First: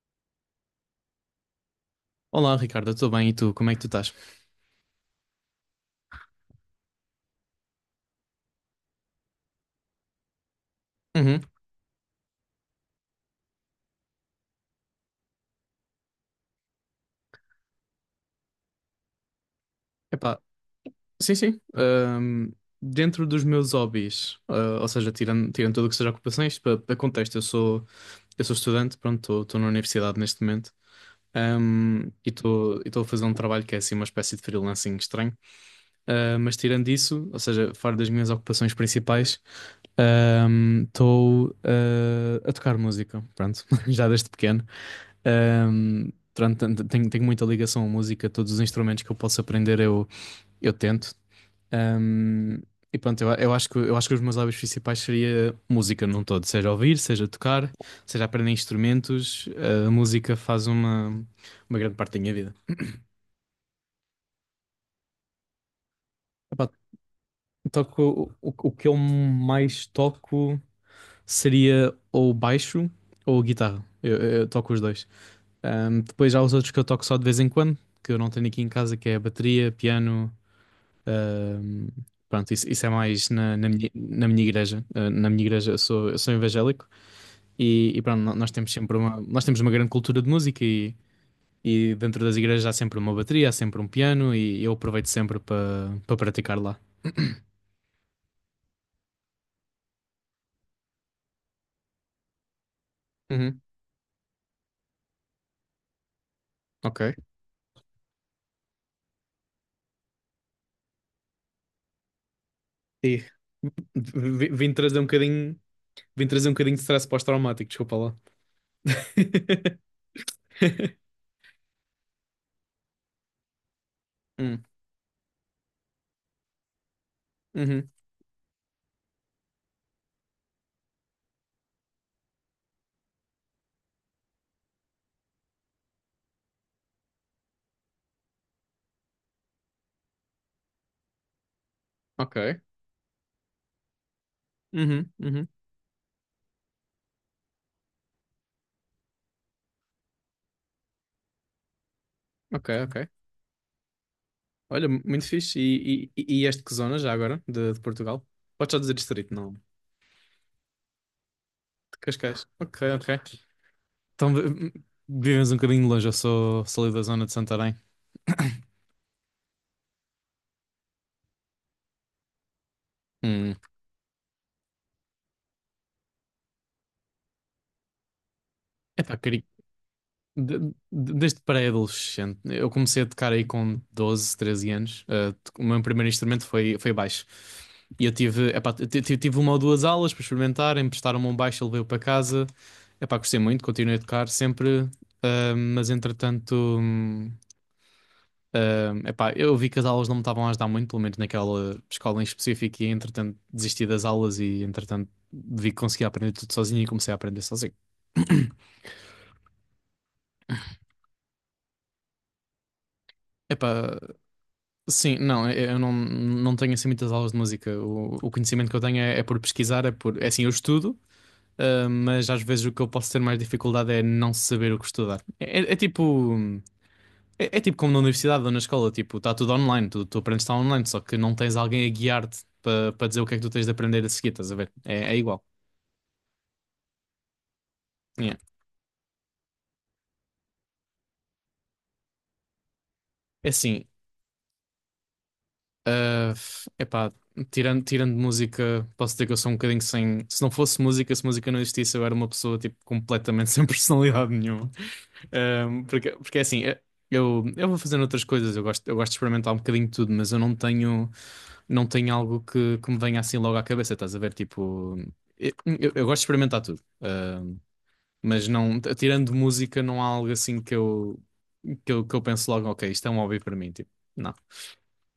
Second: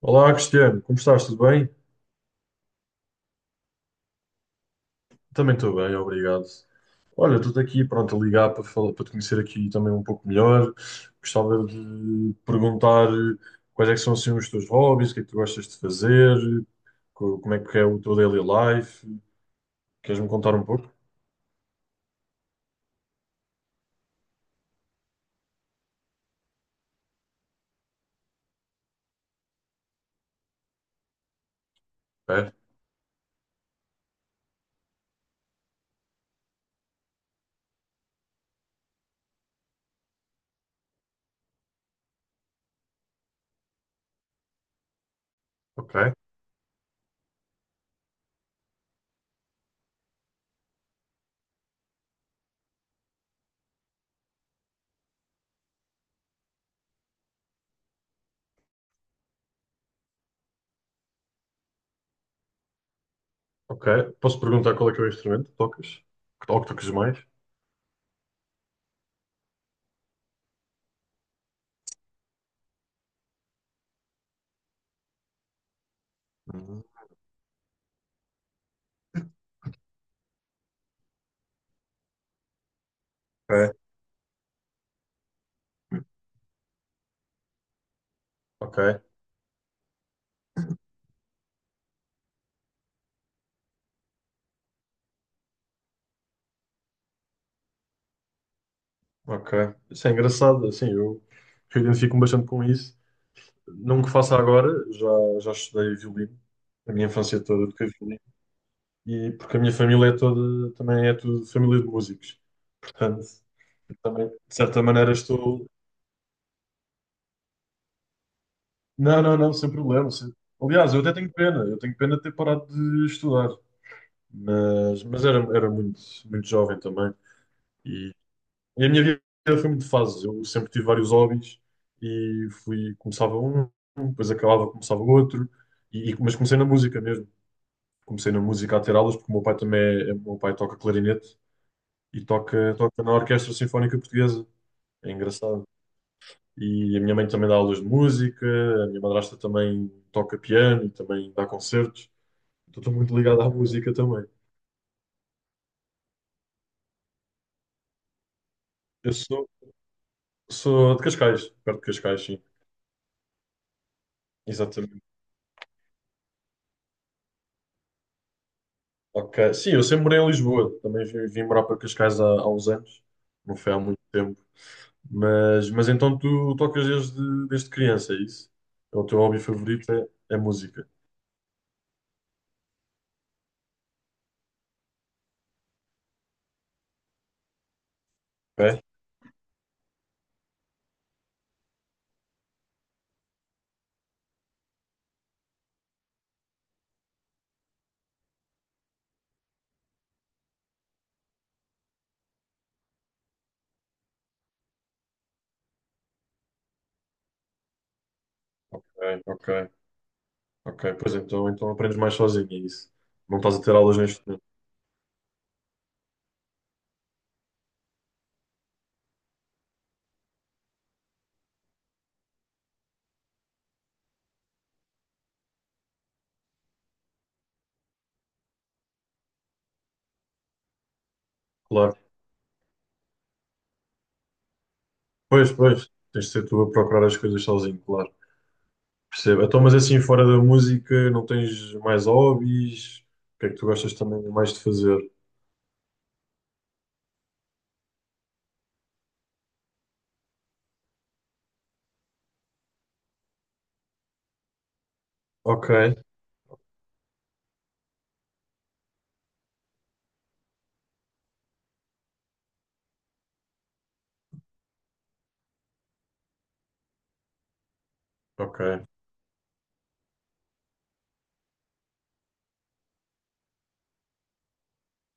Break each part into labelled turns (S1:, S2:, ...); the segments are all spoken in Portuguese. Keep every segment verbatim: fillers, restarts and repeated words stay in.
S1: Olá, Cristiano, como estás? Tudo bem?
S2: Olá, Ricardo, tudo bem? E tu, como é que tu estás?
S1: Também estou bem, obrigado. Olha, estou aqui, pronto, a ligar para falar, para te conhecer aqui também um pouco melhor.
S2: Uhum.
S1: Gostava de perguntar eh, quais é que são assim, os teus hobbies, o que é que tu gostas de fazer, co- como é que é o teu daily life. Queres-me
S2: Epá,
S1: contar um pouco?
S2: sim, sim. Ahm, dentro dos meus hobbies, ah, ou seja, tirando, tirando tudo o que seja ocupações, para contexto, eu sou, eu sou estudante, pronto, estou na universidade neste momento. Ahm, e
S1: É,
S2: estou estou a fazer um trabalho que é assim uma espécie de freelancing estranho. Uh, mas tirando isso, ou seja, fora das minhas ocupações principais, estou ah, a tocar música, pronto, já desde pequeno. Um,
S1: ok,
S2: pronto, tanto- tenho, tenho muita ligação à música, todos os instrumentos que eu posso aprender eu, eu tento. Um, e pronto, eu, eu acho que, eu acho que os meus hobbies principais seria música num todo, seja ouvir, seja tocar, seja aprender instrumentos, ah, a música faz uma, uma grande parte da minha vida.
S1: ok. Posso perguntar qual é que é o instrumento que tocas? Que to- que
S2: Epá,
S1: tocas mais?
S2: toco, o, o o que eu mais toco seria ou baixo ou guitarra. Eu, eu toco os dois. Ahm, depois há os outros que eu
S1: Uhum.
S2: toco só de vez em quando, que eu não tenho aqui em casa, que é bateria, piano. ahm, Pronto, isso, isso é mais na, na
S1: Ok,
S2: minha, na minha igreja. Ah, na minha igreja eu sou, eu sou evangélico e, e pronto, nós temos sempre
S1: ok,
S2: uma, nós temos uma grande cultura de música e, e dentro das igrejas há sempre uma bateria, há sempre um piano e eu aproveito sempre para para praticar lá.
S1: ok. Isso é engraçado, assim, eu eu identifico-me bastante com isso.
S2: Uhum,
S1: Não que faça agora, já, já estudei violino, a minha
S2: ok.
S1: infância toda toquei violino, e porque a minha família é toda, também é tudo família de músicos,
S2: E
S1: portanto, também,
S2: v-
S1: de
S2: vim
S1: certa
S2: trazer um
S1: maneira,
S2: bocadinho
S1: estou.
S2: Vim trazer um bocadinho de stress pós-traumático, desculpa lá.
S1: Não, não, não, sem problema. sem- Aliás, eu até tenho pena, eu tenho pena de ter parado de estudar,
S2: Hum,
S1: mas, mas era, era muito, muito jovem também,
S2: uhum,
S1: e, e a minha vida foi muito de fases, eu sempre tive vários hobbies, e fui, começava um, depois acabava, começava outro, e, e- mas comecei na música mesmo. Comecei na música a ter aulas, porque o meu pai também é, o meu pai toca clarinete e
S2: ok.
S1: toca, toca na Orquestra Sinfónica Portuguesa.
S2: Uhum,
S1: É
S2: uhum,
S1: engraçado. E a minha mãe também dá aulas de música, a minha madrasta também toca piano e também dá concertos.
S2: ok,
S1: Então estou
S2: ok.
S1: muito ligado à música também.
S2: Olha, muito fixe. E, e, e este que zona já agora, de, de Portugal? Podes só dizer
S1: Eu
S2: distrito,
S1: sou,
S2: não? De
S1: sou de Cascais, perto de Cascais, sim.
S2: Cascais. Ok, ok. Então, vi-
S1: Exatamente.
S2: vivemos um bocadinho longe, eu sou, sou ali da zona de Santarém.
S1: Ok. Sim, eu sempre morei em Lisboa. Também vim, vim morar para Cascais há, há uns anos.
S2: Hum.
S1: Não foi há muito tempo. Mas, mas então tu tocas desde, desde criança, é isso? É o
S2: Epá,
S1: teu hobby
S2: queria,
S1: favorito é, é
S2: De-
S1: música.
S2: de- Desde pré-adolescente, eu comecei a tocar aí com doze treze anos. Uh, to- o meu primeiro instrumento foi, foi baixo. E eu tive, epá,
S1: É?
S2: t- t- tive uma ou duas aulas para experimentar, emprestaram-me um baixo, eu levei-o para casa. Epá, gostei muito, continuei a tocar sempre, uh, mas entretanto, hum, uh, epá, eu vi que as aulas não me estavam a ajudar muito, pelo menos naquela escola em específico, e entretanto desisti das aulas e entretanto vi que conseguia aprender tudo sozinho e comecei a aprender sozinho.
S1: É, ok, ok. Pois então, então aprendes mais sozinho, é isso. Não estás a ter aulas
S2: Epá,
S1: neste momento.
S2: sim, não, eu eu não, não tenho assim muitas aulas de música. O, o conhecimento que eu tenho é, é por pesquisar, é por. É assim, eu estudo, ah, mas às vezes o que eu posso ter mais dificuldade é não saber o que estudar. É, é- é tipo. É, é tipo como na universidade ou na escola, tipo, está tudo online, tu, tu aprendes está online, só que não tens alguém a
S1: Claro.
S2: guiar-te para dizer o que é que tu tens de aprender a seguir, estás a ver? É, é igual.
S1: Pois, pois, tens de ser tu a procurar as coisas sozinho, claro.
S2: Yeah.
S1: Percebo. Então, mas assim, fora da música, não tens mais hobbies? O que é
S2: É
S1: que tu
S2: assim,
S1: gostas também mais de fazer?
S2: Ah, epá, tirando, tirando música, posso dizer que eu sou um bocadinho sem. Se não fosse música, se música não existisse, eu era uma pessoa tipo, completamente sem personalidade nenhuma. Ah,
S1: Ok,
S2: porque, porque é assim, eh, eu, eu vou fazendo outras coisas, eu gosto, eu gosto de experimentar um bocadinho de tudo, mas eu não tenho, não tenho algo que, que me venha assim logo à cabeça, estás a ver? Tipo, eu, eu- eu gosto de experimentar tudo. Ah, mas não,
S1: ok,
S2: t- tirando música, não há algo assim que eu, que eu, que eu penso logo, ok, isto é um hobby para mim, tipo, não.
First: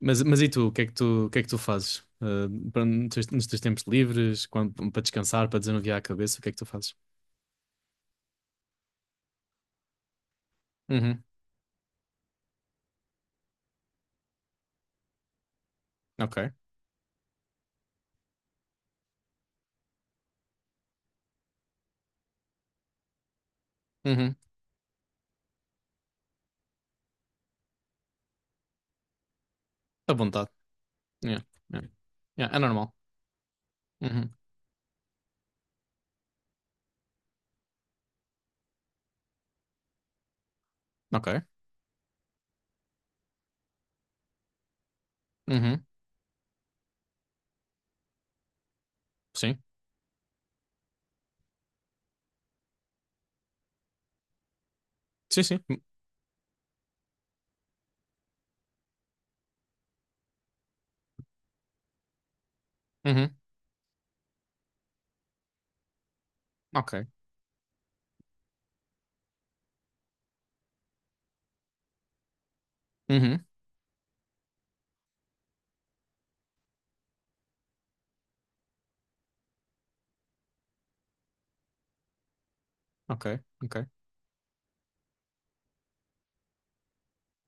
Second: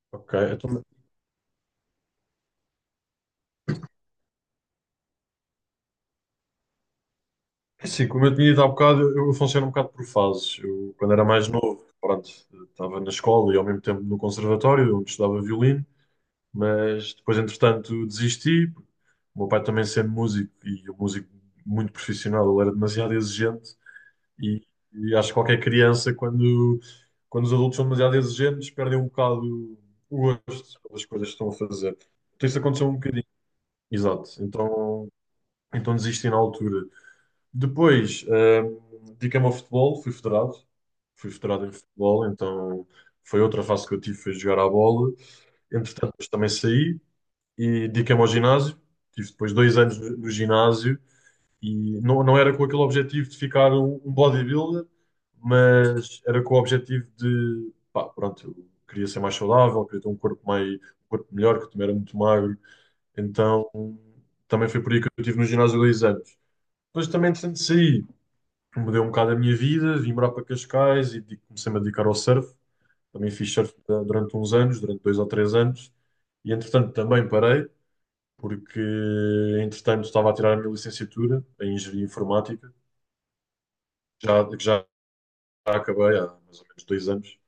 S2: Mas,
S1: ok.
S2: mas e tu, o que
S1: Então,
S2: é que tu, o que é que tu fazes? Ah, para- nos teus, nos teus tempos livres, quando- para descansar, para desanuviar a cabeça, o que é que tu fazes?
S1: é assim, como eu tinha dito há bocado, eu, eu funciono um bocado por fases. Eu, quando
S2: Uhum,
S1: era mais novo, pronto, estava na escola e ao mesmo tempo no conservatório, onde estudava violino.
S2: ok.
S1: Mas depois, entretanto, desisti. O meu pai também sendo músico e um músico muito profissional, ele era demasiado exigente
S2: Uhum,
S1: e, e acho que qualquer criança, quando, quando os adultos são demasiado exigentes, perdem um bocado
S2: à
S1: o
S2: vontade.
S1: gosto pelas coisas que
S2: Yeah,
S1: estão a
S2: yeah.
S1: fazer. Então,
S2: Yeah, é
S1: isso aconteceu
S2: normal.
S1: um bocadinho. Exato.
S2: Uhum,
S1: Então, então desisti na altura. Depois, hum, dediquei-me ao futebol, fui federado. Fui
S2: ok.
S1: federado em futebol, então foi outra fase que eu tive, foi jogar à bola.
S2: Uhum,
S1: Entretanto, depois também saí e dediquei-me ao ginásio. Tive depois
S2: sim.
S1: dois anos no, no ginásio e não, não era com aquele objetivo de ficar um, um bodybuilder,
S2: Sim, sim.
S1: mas era com o objetivo de, pá, pronto, eu queria ser mais saudável, queria ter um corpo mais, um corpo melhor, que eu também era muito magro.
S2: Uhum,
S1: Então também foi por aí que eu tive no ginásio dois anos.
S2: ok.
S1: Depois também, entretanto, saí, mudei um bocado a minha vida, vim morar para Cascais e de- comecei-me a dedicar ao surf. Também
S2: Uhum,
S1: fiz surf da- durante uns anos, durante dois ou três anos, e entretanto também parei porque entretanto estava a tirar a minha licenciatura em Engenharia Informática,
S2: ok, ok.
S1: já, que já acabei há mais ou menos dois anos,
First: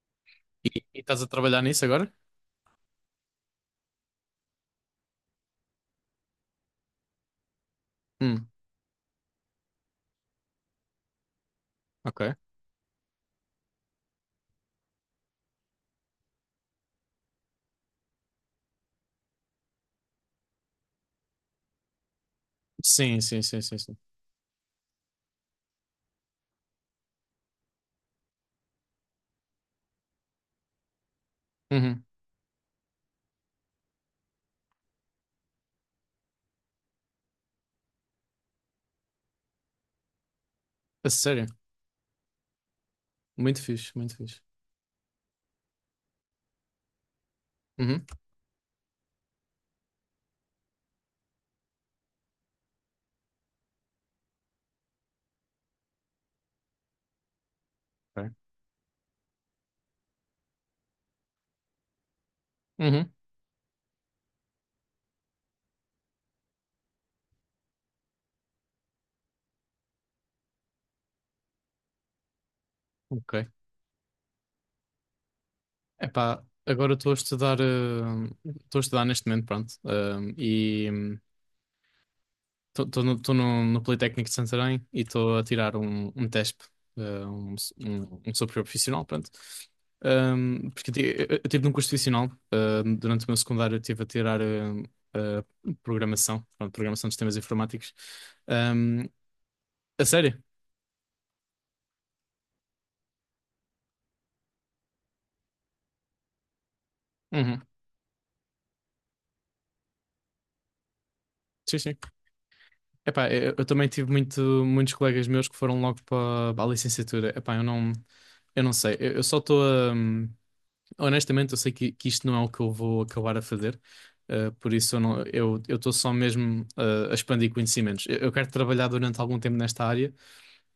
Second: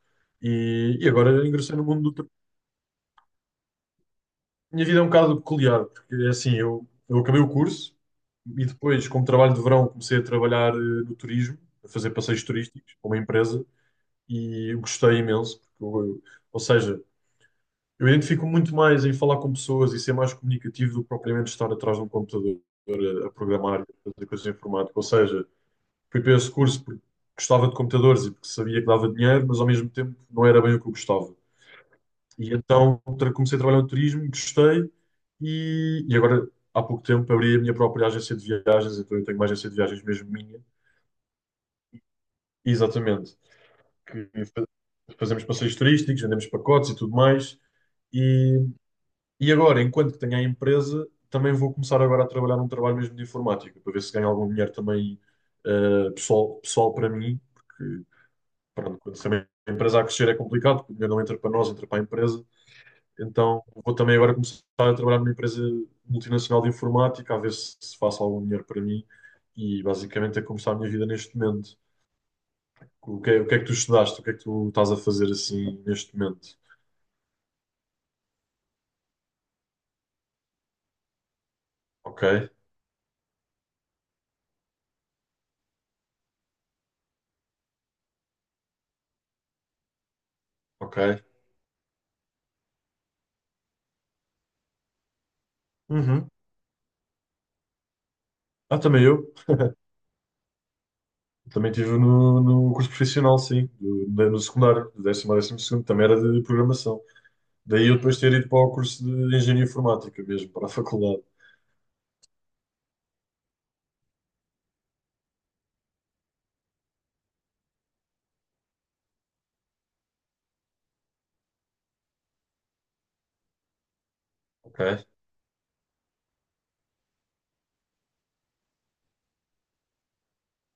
S2: E, e
S1: e, e
S2: estás a
S1: agora
S2: trabalhar
S1: ingressei
S2: nisso
S1: no mundo
S2: agora?
S1: do trabalho. Minha vida é um bocado peculiar, porque é assim, eu, eu acabei o curso
S2: Hum,
S1: e depois, como trabalho de verão, comecei a trabalhar eh, no turismo, a fazer
S2: ok.
S1: passeios turísticos para uma empresa, e eu gostei imenso, porque eu- eu- ou seja, eu identifico muito mais em falar com pessoas e ser mais comunicativo do que propriamente estar atrás de um computador
S2: Sim,
S1: a, a
S2: sim, sim, sim,
S1: programar, a
S2: sim.
S1: fazer coisas informáticas. Ou seja, fui para esse curso porque gostava de computadores e porque sabia que dava dinheiro, mas ao mesmo tempo não era bem o que eu gostava.
S2: Uhum,
S1: E então tra- comecei a trabalhar no turismo, gostei e, e agora há pouco tempo abri a minha própria agência de viagens, então eu tenho uma agência de viagens mesmo minha,
S2: a sério?
S1: exatamente,
S2: Muito fixe, muito fixe.
S1: que fa- fazemos passeios turísticos, vendemos pacotes e tudo mais.
S2: Uhum.
S1: E, e agora, enquanto que tenho a empresa, também vou começar agora a trabalhar num trabalho mesmo de informática, para ver se ganho algum dinheiro também eh, pessoal, pessoal para mim, porque
S2: Ok.
S1: pronto, quando também a empresa a crescer é complicado, porque o dinheiro não entra para nós, entra para a empresa.
S2: Uhum,
S1: Então vou também agora começar a trabalhar numa empresa multinacional de informática, a ver se, se faço algum dinheiro para mim e basicamente é como está a minha vida neste momento. O que
S2: ok.
S1: é, o que é que tu estudaste? O que é que tu estás a fazer assim neste
S2: Epá,
S1: momento?
S2: agora estou a estudar, eh, estou a estudar neste momento, pronto. Eh, e
S1: Ok,
S2: estou no, tô no, no Politécnico de Santarém e estou a tirar um, um tésp, eh, um, s- um, um superior profissional, pronto. Um, porque eu,
S1: ok.
S2: ti- eu, eu tive num curso profissional, eh, durante o meu secundário eu estive a tirar eh, eh,
S1: Uhum.
S2: programação, pronto, programação de sistemas informáticos.
S1: Ah,
S2: Um,
S1: também eu.
S2: a sério?
S1: Também estive no, no curso profissional, sim, do- da- no secundário, do décimo a décimo segundo, também era de programação.
S2: Uhum.
S1: Daí eu depois ter ido para o curso de engenharia informática mesmo, para a faculdade.
S2: Sim, sim. Epá, eu, eu também tive muito, muitos colegas meus que foram logo para, para a licenciatura. Epá, eu não, eu não sei. Eu, eu só estou a. Honestamente, eu sei que, que isto não é o que eu vou acabar a fazer. Eh, por isso eu
S1: Ok?
S2: não, eu eu estou só mesmo eh, a expandir conhecimentos. Eu, eu quero trabalhar durante algum tempo nesta área,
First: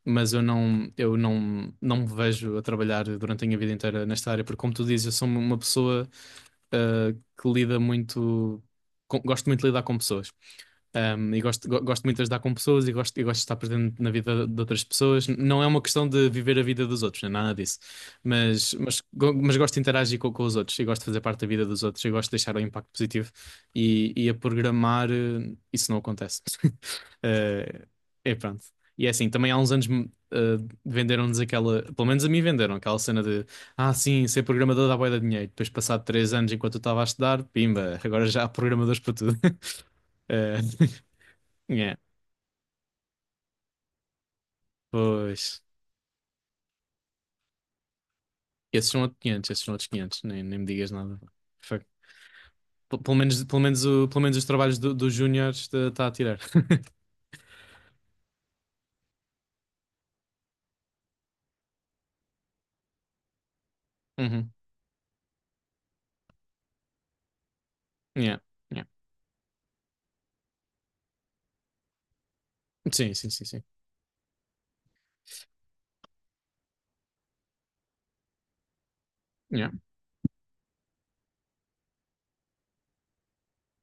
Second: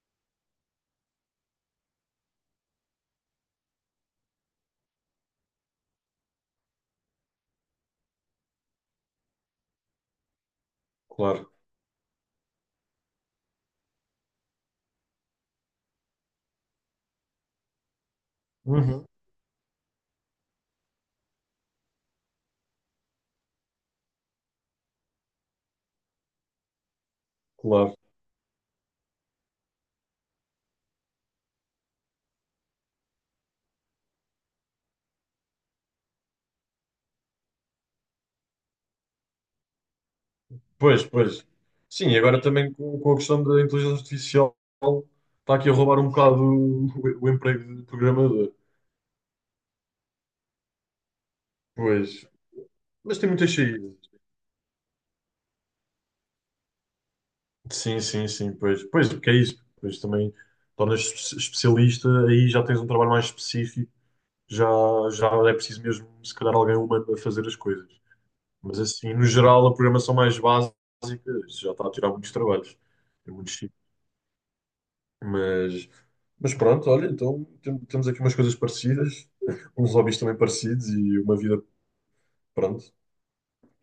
S2: mas eu não, eu não, não me vejo a trabalhar durante a minha vida inteira nesta área, porque como tu dizes, eu sou uma pessoa ah, que lida muito. Com- gosto muito de lidar com pessoas. Um, e
S1: Claro,
S2: gosto, go- gosto muito de ajudar com pessoas e gosto, e gosto de estar presente na vida de outras pessoas. Não é uma questão de viver a vida dos outros, não é nada disso. Mas, mas,
S1: uhum.
S2: go- mas gosto de interagir com, com os outros e gosto de fazer parte da vida dos outros e gosto de deixar um impacto positivo. E, e a programar, eh, isso não acontece. Eh,
S1: Claro.
S2: é pronto. E é assim, também há uns anos me- eh, venderam-nos aquela, pelo menos a mim venderam aquela cena de ah, sim, ser programador dá bué de dinheiro. Depois, passado três anos, enquanto eu estava a estudar, pimba, agora já há programadores para tudo. Eh,
S1: Pois, pois.
S2: yeah,
S1: Sim, e agora também com, com a questão da inteligência artificial está
S2: pois.
S1: aqui a roubar um bocado o, o emprego de programador.
S2: Esses são outros quinhentos, esses são outros quinhentos. Nem, nem me digas nada. Fuck.
S1: Pois.
S2: P- Pelo
S1: Mas tem
S2: menos,
S1: muitas
S2: pelo menos,
S1: saídas.
S2: o, pelo menos os trabalhos do- dos júniores está a tirar.
S1: Sim, sim, sim, pois. Pois, porque é isso. Pois também tornas espe- especialista, aí já tens um trabalho mais específico,
S2: Uhum.
S1: já, já é preciso mesmo, se calhar, alguém humano a fazer as coisas.
S2: Yeah,
S1: Mas
S2: yeah.
S1: assim, no geral, a programação mais básica, isso já está a tirar muitos trabalhos.
S2: Sim, sim,
S1: Tem
S2: sim,
S1: muitos.
S2: sim.
S1: Mas, mas pronto, olha, então tem- temos aqui umas coisas parecidas,
S2: Yeah,
S1: uns hobbies também parecidos e uma vida, pronto,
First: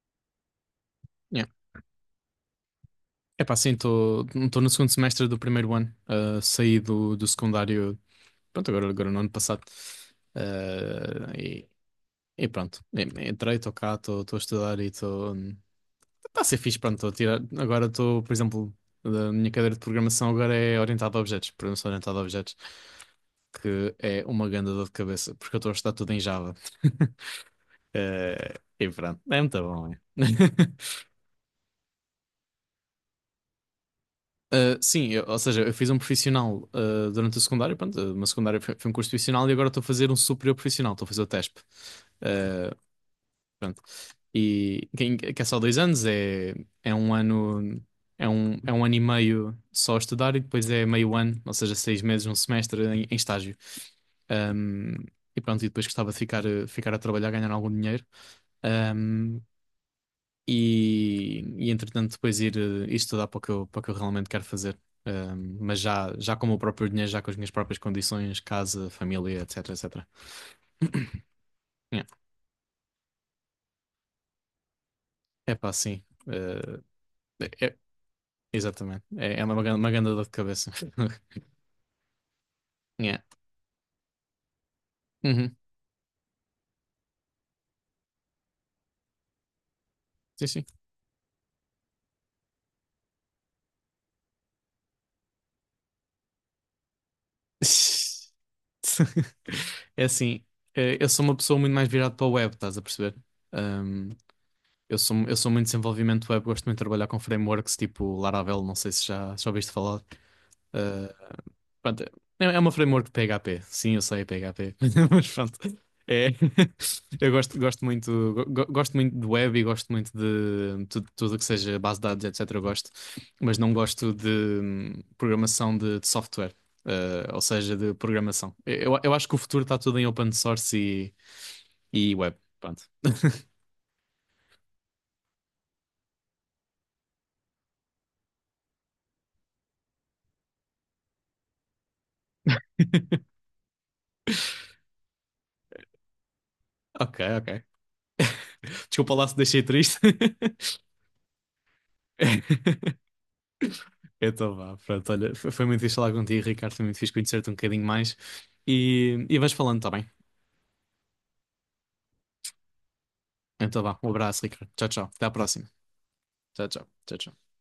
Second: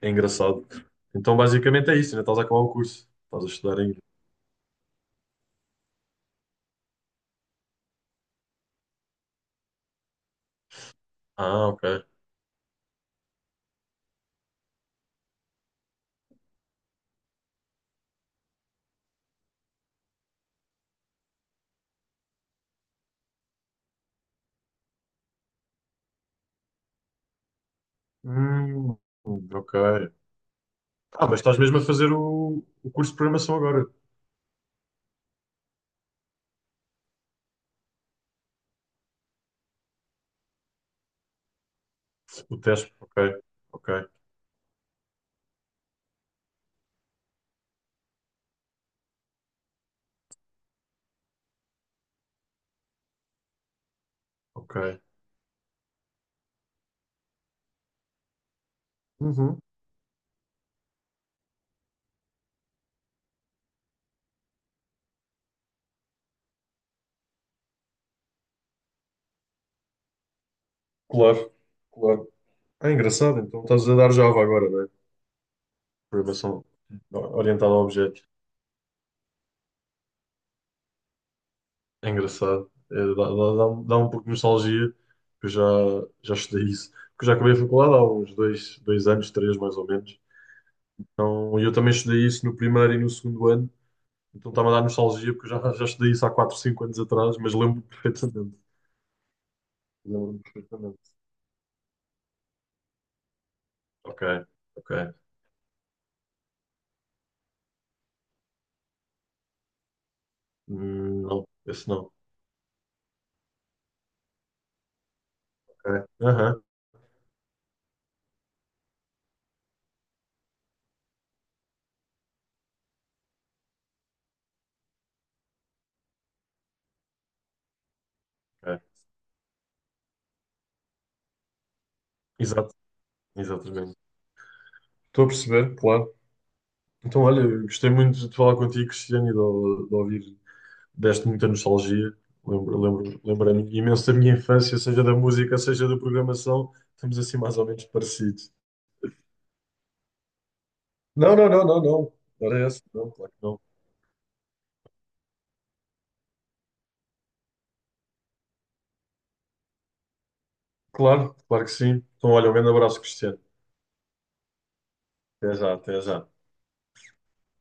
S1: é engraçado. Então
S2: yeah.
S1: basicamente é isso, ainda estás a acabar o curso, estás a
S2: Epá, sim,
S1: estudar ainda.
S2: estou no segundo semestre do primeiro ano. Ah, saí do, do secundário. Pronto, agora, agora no ano passado. Ah, e,
S1: Ah, ok.
S2: e pronto, E- entrei, estou cá, estou estou a estudar e estou. Está a ser fixe, pronto, estou a tirar. Agora estou, por exemplo, a minha cadeira de programação agora é orientada a objetos, programação orientada a objetos, que é uma grande dor de cabeça, porque eu estou a estudar tudo em Java. Eh, e
S1: Hum,
S2: pronto, é muito
S1: ok.
S2: bom, é.
S1: Ah, mas estás mesmo a fazer o, o curso de programação agora,
S2: Eh, sim, eu- ou seja, eu fiz um profissional eh, durante a secundária, pronto, uma secundária foi, foi um curso profissional e agora estou a fazer um superior profissional, estou a fazer o tésp.
S1: o
S2: Uh,
S1: teste, ok,
S2: Pronto.
S1: ok,
S2: E quem- que é só dois anos, é, é um ano, é um, é um ano e meio só a estudar e depois é meio ano, ou seja, seis meses, um semestre em, em estágio. Um,
S1: ok.
S2: e pronto, e depois gostava de ficar, eh, ficar a trabalhar, ganhar algum dinheiro. Um,
S1: Uhum.
S2: e, e entretanto depois ir, eh, ir estudar para o que eu, para o que eu realmente quero fazer. Um, mas já, já com o meu próprio dinheiro, já com as minhas próprias condições, casa, família, etc, etecetera.
S1: Claro, claro. É engraçado, então estás a dar Java agora, não é?
S2: É pá, sim.
S1: Programação
S2: Eh,
S1: orientada
S2: é,
S1: a objetos.
S2: Exatamente. É, é uma, gran- uma grande dor de cabeça.
S1: É engraçado. É, dá,
S2: Yeah.
S1: dá, dá um dá um pouco de nostalgia, que eu
S2: Uhum.
S1: já, já estudei isso. Porque eu já acabei a faculdade há uns dois, dois anos, três mais ou menos.
S2: Sim, sim.
S1: Então, eu também estudei isso no primeiro e no segundo ano. Então está-me a dar nostalgia, porque eu já, já estudei isso há quatro, cinco anos atrás, mas lembro-me perfeitamente.
S2: É
S1: Lembro-me
S2: assim, eh, eu
S1: perfeitamente.
S2: sou uma pessoa muito mais virada para o web, estás a perceber? Um,
S1: Ok, ok.
S2: eu sou, eu sou muito desenvolvimento web, gosto muito de trabalhar com frameworks tipo Laravel, não sei se já, já ouviste falar. Eh,
S1: Hum, não, esse
S2: Pronto, é
S1: não.
S2: é uma framework P H P. Sim, eu sei P H P, mas pronto.
S1: Ok.
S2: É.
S1: Aham,
S2: Eu gosto, gosto muito, go- go- gosto muito de web e gosto muito de tudo, tudo que seja base de dados, etecetera. Eu gosto, mas não gosto de hum, programação de, de software, eh, ou seja, de programação.
S1: ok.
S2: Eu, eu acho que o futuro está tudo em open source e, e web.
S1: Exato,
S2: Pronto.
S1: exatamente. Estou a perceber, claro. Então, olha, eu gostei muito de falar contigo, Cristiano, e de, de ouvir deste muita nostalgia. Lembro, lembro, lembrei-me imenso da minha infância, seja da música, seja da programação. Estamos
S2: Ok,
S1: assim
S2: ok.
S1: mais ou menos parecidos.
S2: Desculpa lá se deixei triste.
S1: Não, não, não, não, não. Não era essa. Não, claro que não.
S2: Então vá, pronto, olha, foi foi muito fixe falar contigo, Ricardo, foi muito fixe conhecer-te um bocadinho mais e, e vais falando, tá bem?
S1: Claro, claro que sim. Então, olha, um grande abraço, Cristiano.
S2: Então vá, um abraço, Ricardo. Tchau, tchau. Até à
S1: Até
S2: próxima.
S1: já, até já.
S2: Tchau, tchau. Tchau, tchau.